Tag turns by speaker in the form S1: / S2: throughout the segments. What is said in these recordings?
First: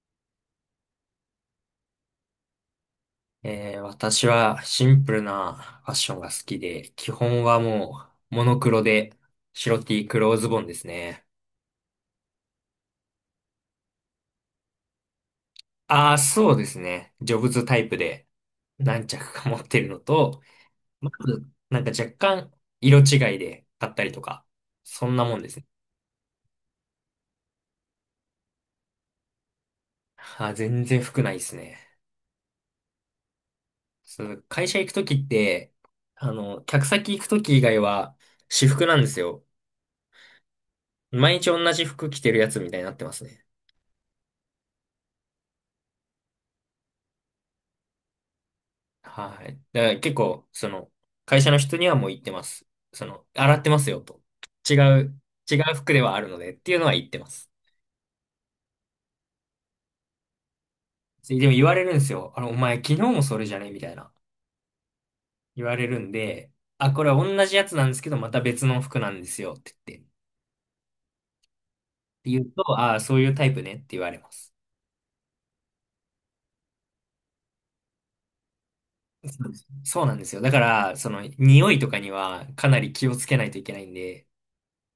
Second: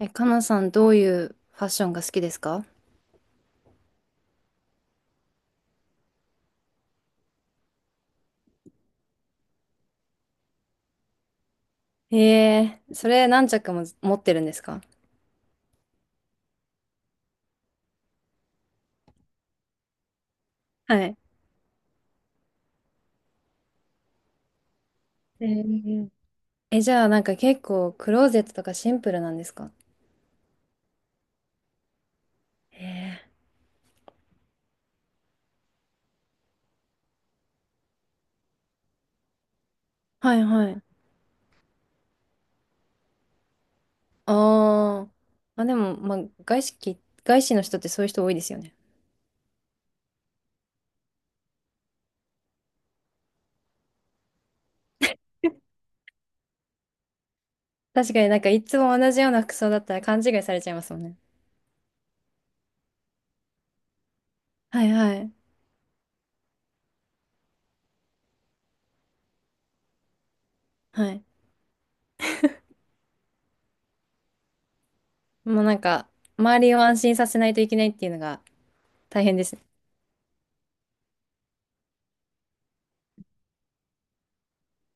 S1: え、かなさん、どういうファッションが好きですか？
S2: 私はシンプルなファッションが好きで、基本はもうモノクロで白 T 黒ズボンですね。
S1: ええー、それ何着も持ってるんですか？
S2: ああ、そうですね。ジョブズタイプで何着か持ってるのと、
S1: は
S2: ま
S1: い。
S2: ずなんか若干色違いで買ったりとか、そんなもん
S1: え
S2: ですね。
S1: ー、え、じゃあなんか結構クローゼットとかシンプルなんですか？
S2: あー、全然服ないですね。
S1: ええ
S2: そう、会社行くときって、客先行くとき以外は私服なんですよ。
S1: ー、はいはい。
S2: 毎日同じ服着てるやつみたいになってますね。
S1: あーあ、でも、まあ、外資き、外資の人ってそういう人多いですよね。
S2: はい。だから結構、会社の人にはもう言ってます。洗ってますよと。違う、違う服ではあるのでっていうのは言ってます。
S1: 確かになんかいつも同じような服装だったら勘違いされちゃいますもんね。
S2: でも言われるんですよ。あの、お前昨日もそれじゃねみたいな。
S1: はいはい。
S2: 言われるんで、あ、これは同じやつなんですけど、また別の服なんですよって言って。っ
S1: はい。
S2: て言うと、ああ、そういうタイプねって言われます。
S1: もうなんか、周りを安心させないといけないっていうのが大
S2: そ
S1: 変で
S2: うで
S1: すね。
S2: すそうなんですよ。だから、匂いとかにはかなり気をつけないといけないんで、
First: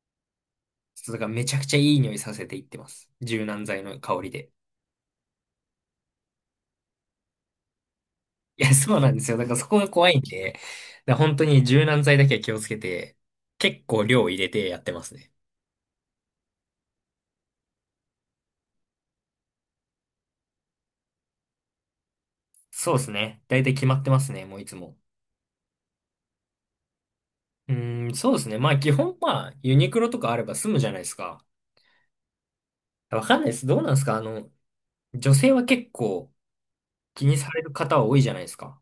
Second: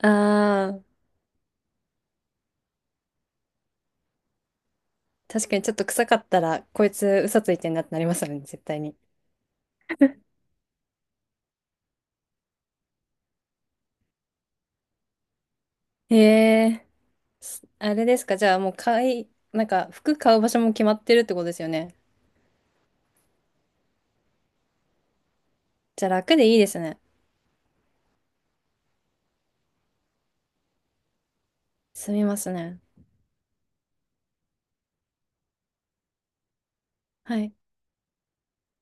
S1: ああ、
S2: ちょっとだからめちゃくちゃいい匂いさせていってます。柔軟剤の香りで。
S1: 確かにちょっと臭かったら、こいつ嘘ついてんなってなりますよね、絶
S2: いや、
S1: 対
S2: そ
S1: に。
S2: うなんですよ。だからそこが怖いんで、だから本当に柔軟剤だけは気をつけて、結構量入れてやってますね。
S1: へえ、あれですか、じゃあもうなんか服買う場所も決まってるってことですよね。
S2: そうですね。だいたい決まってますね、もういつも。
S1: じゃあ楽でいいですね。
S2: うーん、そうですね。まあ基本まあユニクロとかあれば済むじゃないですか。
S1: 済みますね。
S2: わかんないです。どうなんですかあの、女性は結構気に
S1: は
S2: さ
S1: い。
S2: れる方は多いじゃないですか。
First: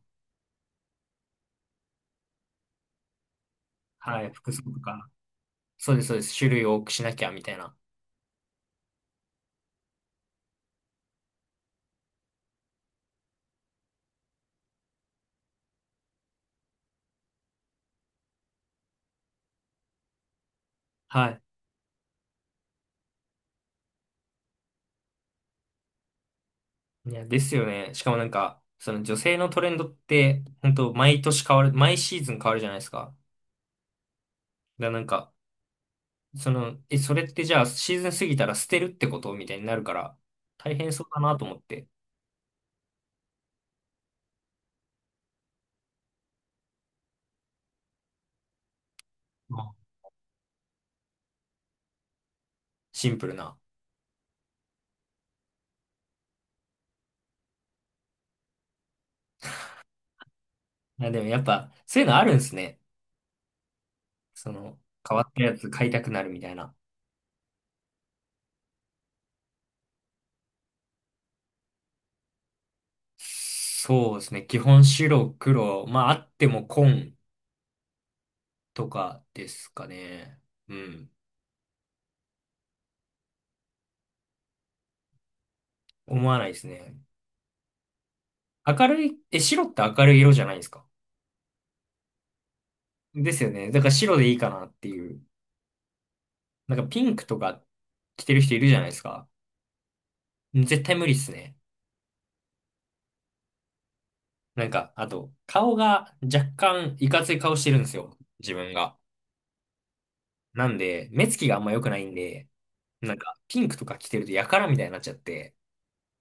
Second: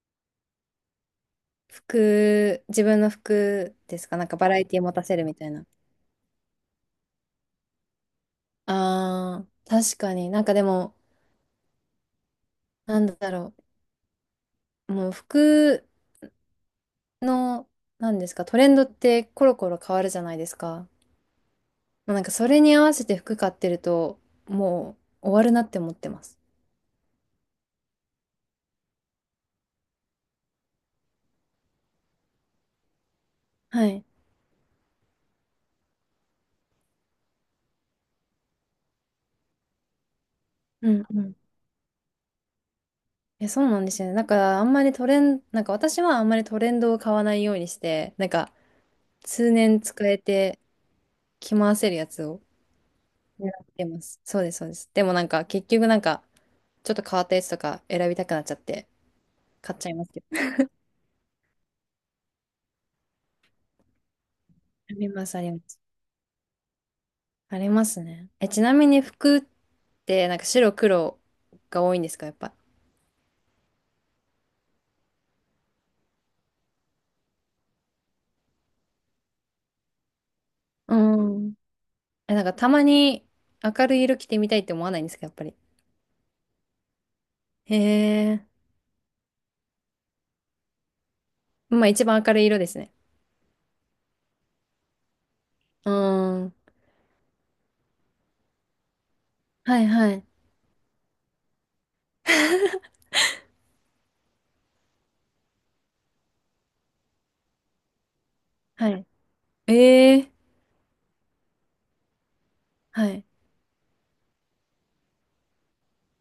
S1: 服、自分の服ですか、
S2: は
S1: なん
S2: い、
S1: かバ
S2: 服
S1: ラ
S2: 装
S1: エ
S2: と
S1: ティ持た
S2: か。
S1: せるみたいな。
S2: そうです、そうです。種類多くしなきゃみたいな。
S1: あー、確かになんかでも、なんだろう、もう服の、なんですか、トレンドってコロコロ変わるじゃないですか。
S2: はい。
S1: もうなんかそれに合わせて服買ってると、もう終わるなって思ってます。
S2: いや、ですよね。しかもなんか、その女性のトレンドって、本当毎年変わる、毎シーズン変わるじゃないですか。
S1: はい。
S2: だからなんか、それってじゃあシーズン過ぎたら捨てるってことみたいになるから、大
S1: う
S2: 変そう
S1: ん
S2: だ
S1: う
S2: な
S1: ん。
S2: と思って。
S1: え、そうなんですよね。だからあんまりトレン、なんか私はあんまりトレンドを買わないようにして、なんか通
S2: あ
S1: 年使えて着回せるやつを
S2: シンプル
S1: 選ん
S2: な。
S1: でます。そうです、そうです。でもなんか結局なんかちょっと変わったやつとか選びたくなっちゃって買っちゃいますけど。
S2: いや、でもやっぱ、そういうのあるんですね。その、
S1: あり
S2: 変わ
S1: ま
S2: っ
S1: す、
S2: た
S1: あり
S2: や
S1: ま
S2: つ
S1: す。
S2: 買いたくなるみたいな。
S1: ありますね。え、ちなみに服ってなんか白黒が多いんですか、やっぱ？
S2: そうですね。基本白、黒。まあ、あっても紺とかですかね。う
S1: う
S2: ん。
S1: ん。え、なんかたまに明るい色着てみたいって思わないんですか、やっぱり？
S2: 思わないですね。
S1: へえ。
S2: 明るい、え、白って明るい色じゃないですか。
S1: まあ一番明るい色ですね。
S2: ですよね。だから白でいいかなっていう。
S1: うーん。
S2: なんかピンクとか着てる人いるじゃないですか。
S1: はいはい。
S2: 絶対無理っすね。なんか、あと、顔が若干いかつい顔してるんですよ。自分
S1: は
S2: が。
S1: い。ええ。
S2: なんで、目つきがあんま良くないんで、
S1: は
S2: なん
S1: い。
S2: か、ピンクとか着てるとやからみたいになっちゃって。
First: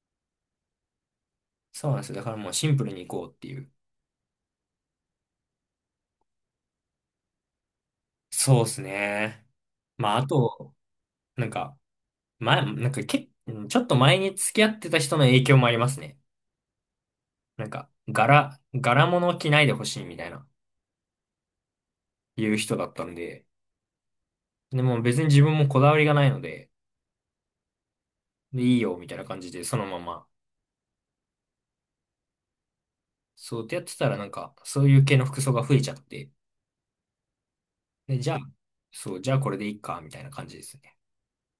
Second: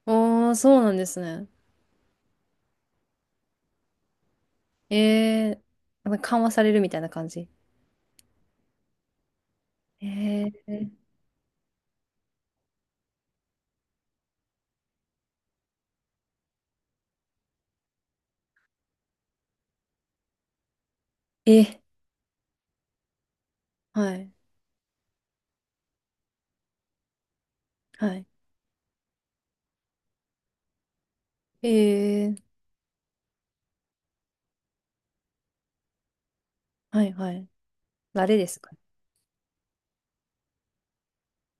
S1: おー、そうなんですね。
S2: そうなんですよ。だからもうシンプルに行こうっていう。
S1: ええ。なんか緩和されるみたいな感じ。
S2: そうですね。まあ、あ
S1: え
S2: と、
S1: え。
S2: なんか、前、なんかけ、うんちょっと前に付き合ってた人の影響もありますね。なんか、柄物着ないでほしいみたいな、
S1: え、
S2: いう人だったんで、
S1: はい。
S2: でも別に自分もこだわりがないので、
S1: はい。
S2: で、いいよ、みたいな感じで、そのまま
S1: ええ。
S2: そうってやってたらなんか、そういう系の服装が増えちゃって、
S1: はいはい。
S2: で、じゃ
S1: 誰
S2: あ、
S1: ですか？
S2: そう、じゃあこれでいいか、みたいな感じですね。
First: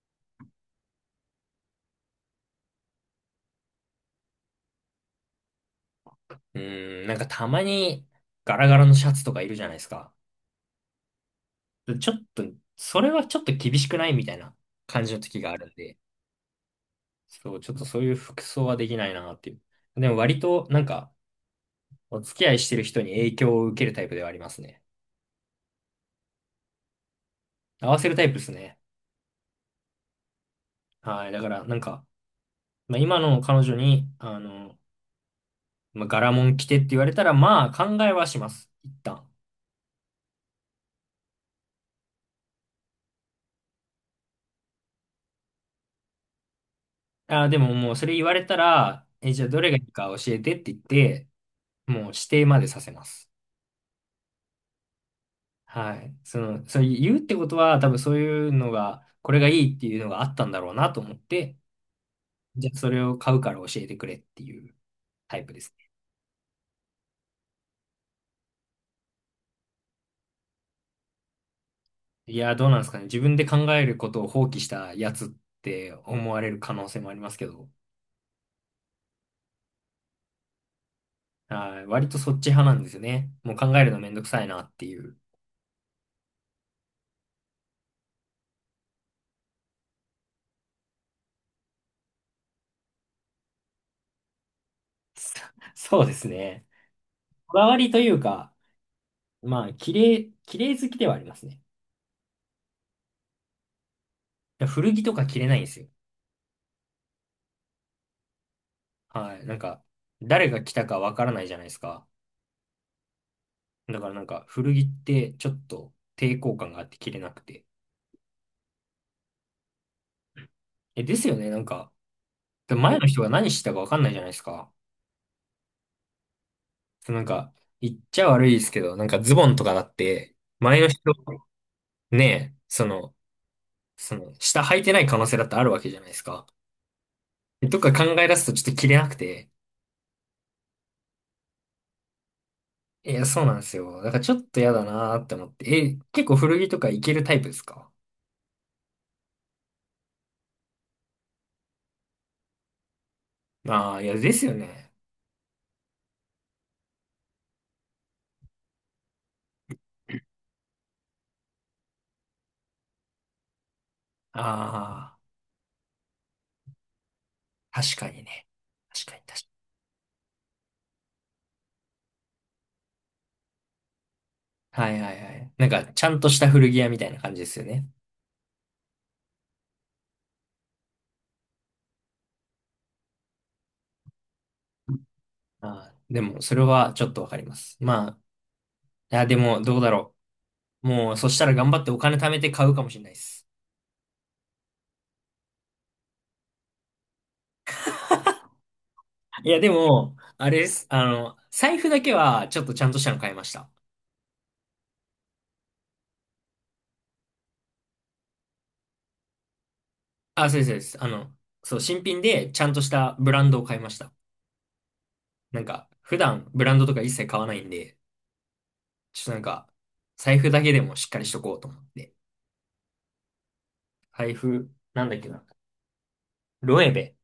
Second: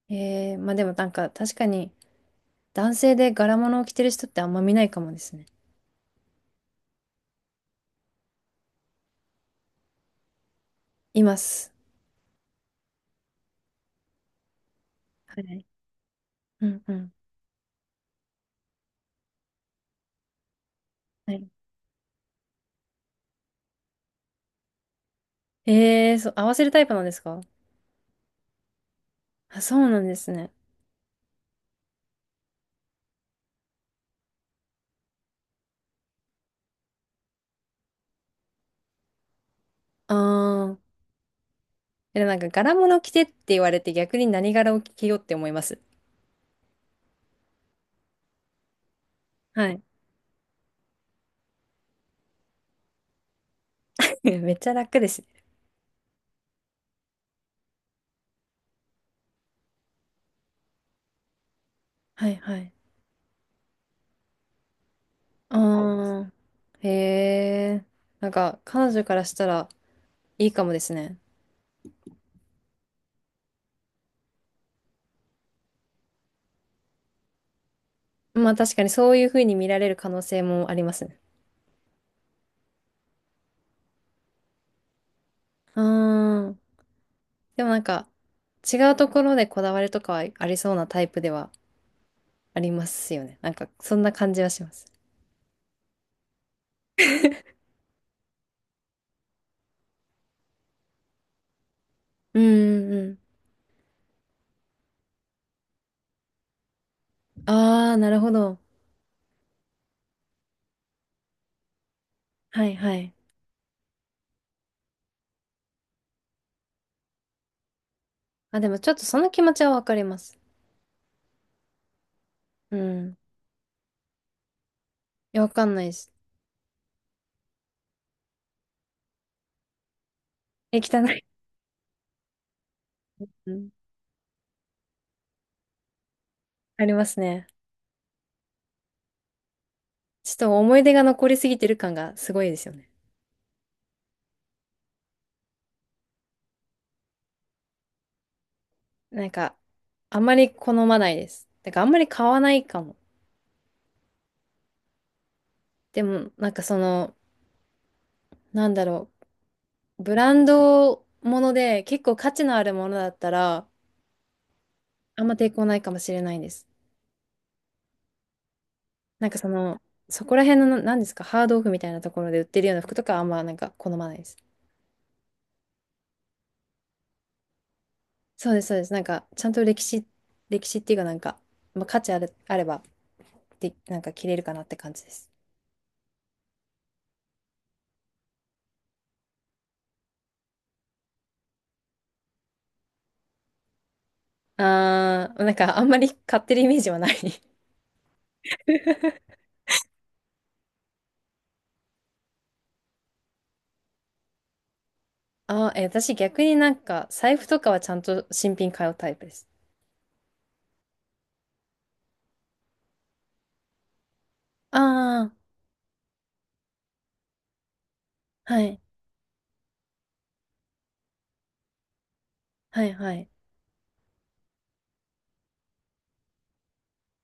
S1: ええ。まあでもなんか確かに男性で柄物を着てる人ってあんま見ないかもですね。
S2: うーん、なんかたまにガラガラのシャツとかいるじゃないですか。
S1: います。
S2: ちょっと、それはちょっと厳しくないみたいな感じの時
S1: は
S2: があ
S1: い。
S2: るんで、
S1: うんうん。
S2: そう、ちょっとそういう服装はできないなっていう。でも割となんか、
S1: はい。
S2: お付き合いしてる人に影響を受けるタイプではありますね。
S1: ええ、そう、合わせるタイプなんですか？
S2: 合わせるタイプですね。
S1: あ、そうなんですね。
S2: はい、だからなんか、まあ、今の彼女に、まあ、柄もん着てって言われたら、まあ考えはします。一旦。
S1: ああ。え、なんか柄物着てって言われて逆に何柄を着ようって思います？
S2: あー、でももうそれ言われたら、え、じゃあど
S1: は
S2: れがい
S1: い。
S2: いか教えてって言って、もう指定までさせます。
S1: めっちゃ楽ですね。
S2: はい。そう言うってことは、多分そういうのが、これがいいっていうのがあったんだろうなと思って、
S1: はいは
S2: じゃ
S1: い。
S2: あそれを買うから教えてくれっていうタイプですね。
S1: ああ。へえ。なんか彼女からしたらいいかもですね。
S2: いやー、どうなんですかね。自分で考えることを放棄したやつって思われる可能性もありますけど、
S1: まあ確かにそういう風に見られる可能性もありますね。
S2: はい。割とそっち派なんですよね。もう考えるのめんどくさいなっていう。
S1: ああ。でもなんか違うところでこだわりとかはありそうなタイプではありますよね。なんかそんな感じはします。
S2: そうですね。こだわりというか、まあ、綺麗好きではありますね。
S1: うんうん
S2: 古着とか着れないんですよ。
S1: うん。ああ、なるほど。
S2: はい。なんか、誰が着たかわからないじゃないですか。
S1: はいはい。
S2: だからなんか、古着ってちょっと抵抗感があって着れなくて。
S1: あ、でもちょっとその気持ちはわかります。
S2: え、ですよね。なんか、
S1: う
S2: 前の
S1: ん。い
S2: 人が何してたかわかんないじゃないですか。
S1: や、わかんないです。
S2: そうなんか、言っちゃ悪いですけど、なんかズボンとかだって、前
S1: え、
S2: の人、
S1: 汚い。
S2: ねえ、その、
S1: うん。
S2: その、下履いてない可能性だってあるわけじゃないですか。
S1: ありますね。
S2: とか考え出すとちょっと着れなくて。
S1: ちょっと思い出が残りすぎてる感がすごいですよね。
S2: いや、そうなんですよ。だからちょっと嫌だなーって思って。え、結構古着とかいけるタイプですか？
S1: なんか、あんまり好まないです。だからあんまり買わないかも。
S2: ああー、いや、ですよね。
S1: でも、なんかその、なんだろう。ブランドもので結構価値のあるものだったら、
S2: あ
S1: あんま抵抗ないかもしれないです。
S2: あ、確かにね。確かに
S1: なんか
S2: 確
S1: その、そこら辺のなんですか、ハードオフみたいなところで売ってるような服とかはあんまなんか好まないです。
S2: かに。はいはいはい。なんか、ちゃんとした古着屋みたいな感じですよね。
S1: そうです、そうです。なんか、ちゃんと歴史、歴史っていうかなんか、まあ、価値ある、あれば、で、なんか着れるかなって感じです。
S2: ああ、でも、それはちょっとわかります。まあ、いや、でも、どうだろう。もう、そしたら頑張ってお金貯めて買うかもしれないです。
S1: あー、なんかあんまり買ってるイメージはない
S2: いや、でも、あれです。財布だけは、ちょっとちゃんとしたの買いました。
S1: あー、え、私逆になんか、財布とかはちゃんと新品買うタイプです。
S2: あ、そうです、そうです。新品で、ちゃんとしたブランドを買いました。
S1: あー、
S2: なんか、普段ブランドとか一切買わないんで、
S1: はい、
S2: ちょっとなんか、財布だけでもしっかりしとこうと思って。
S1: はい、はい、
S2: 財布、なんだっけな。ロエベ。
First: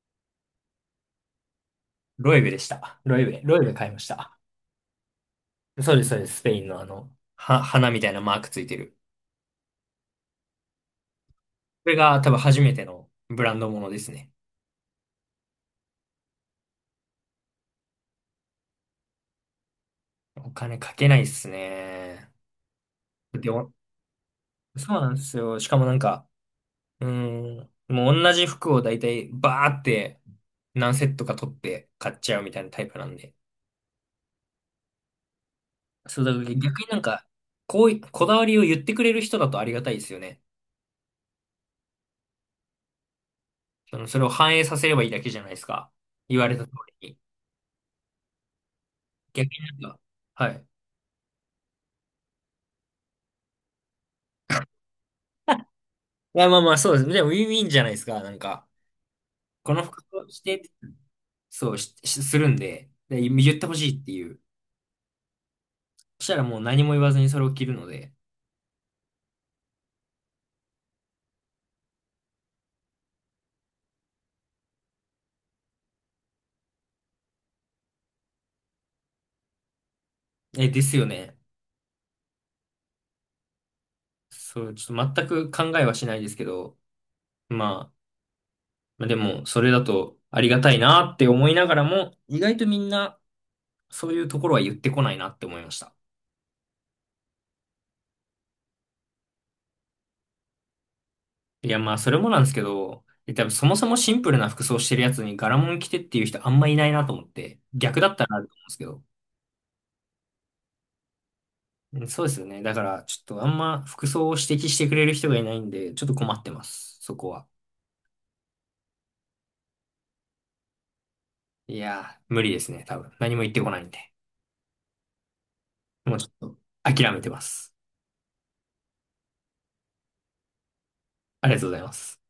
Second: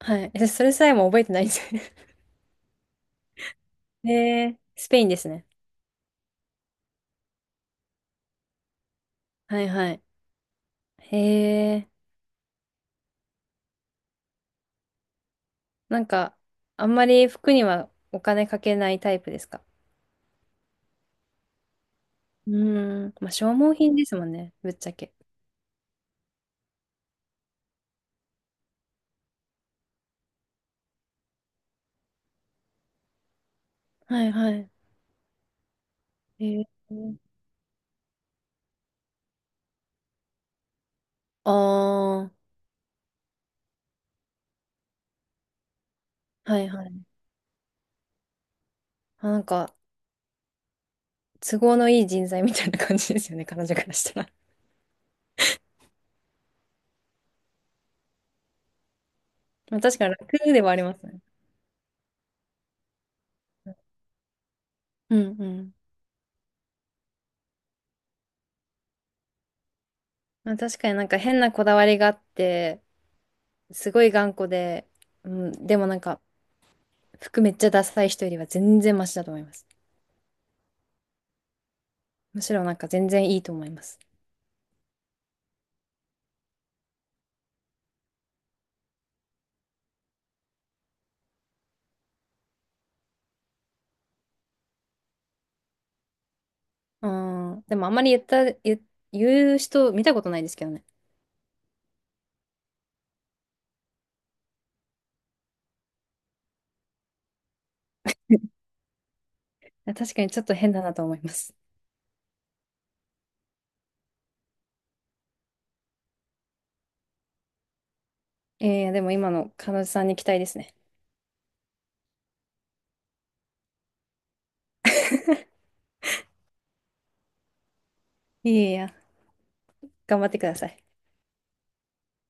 S1: はい。え、それさえも覚えてないんですよ
S2: ロエベでした。ロエベ買いまし
S1: ね
S2: た。
S1: へ ー、スペインですね。
S2: そうです、そうです。スペインの花みたいなマークついてる。
S1: はい、はい。へえ、
S2: これが多分初めてのブランドものですね。
S1: なんか、あんまり服にはお金かけないタイプですか？
S2: お金かけないっすね。
S1: うーん、まあ、
S2: で
S1: 消
S2: も、
S1: 耗品ですもんね、ぶっちゃ
S2: そうな
S1: け。
S2: んですよ。しかもなんか、うーん、もう同じ服を大体バーって何セットか取って買っちゃうみたいなタイプなんで。
S1: はいはい。
S2: そう、だから
S1: へえ。
S2: 逆になんか、こうい、こだわりを言ってくれる人だとありがたいですよね。
S1: ああ。
S2: それを反映させればいいだけじゃないですか。言われ
S1: は
S2: た
S1: い
S2: 通
S1: はい。
S2: りに。
S1: あ、な
S2: 逆
S1: んか、
S2: になんか、はい。
S1: 都合のいい人材みたいな感じですよね、彼女からしたら。
S2: いや、まあまあ、そうです。でも、ウィンウィンじゃないですか。なんか、こ
S1: まあ、
S2: の
S1: 確
S2: 服
S1: かに
S2: を
S1: 楽
S2: し
S1: で
S2: て、
S1: はありますね。
S2: しするんで、で、言ってほしいっていう。
S1: うんうん。
S2: そしたらもう何も言わずにそれを着るので。
S1: まあ、確かになんか変なこだわりがあって、すごい頑固で、うん、でもなんか、服めっちゃダサい人よりは全然マシだと思います。
S2: え、ですよね。
S1: むしろなんか全然いいと思います。
S2: そう、ちょっと全く考えはしないですけど、まあ、まあでも、それだとありがたいなって思いながらも、意外とみんな、そういうところは言ってこないなって思いました。
S1: うん、でもあんまり言う人見たことないですけどね。
S2: いや、まあ、それもなんですけど、多分そもそもシンプルな服装してるやつに柄物着てっていう人あんまいないなと思って、逆だったらあると思うんですけど。
S1: 確かにちょっと変だなと思います。
S2: うんそうですよね。だから、ちょっとあんま服装を指摘してくれる人がいないんで、ちょっと困ってます。そこは。
S1: でも今の彼女さんに期待ですね。
S2: いやー、無理ですね。多分。何も言ってこないんで。もうちょっと、諦めてます。
S1: いやいや、頑張ってください。
S2: ありがとうございます。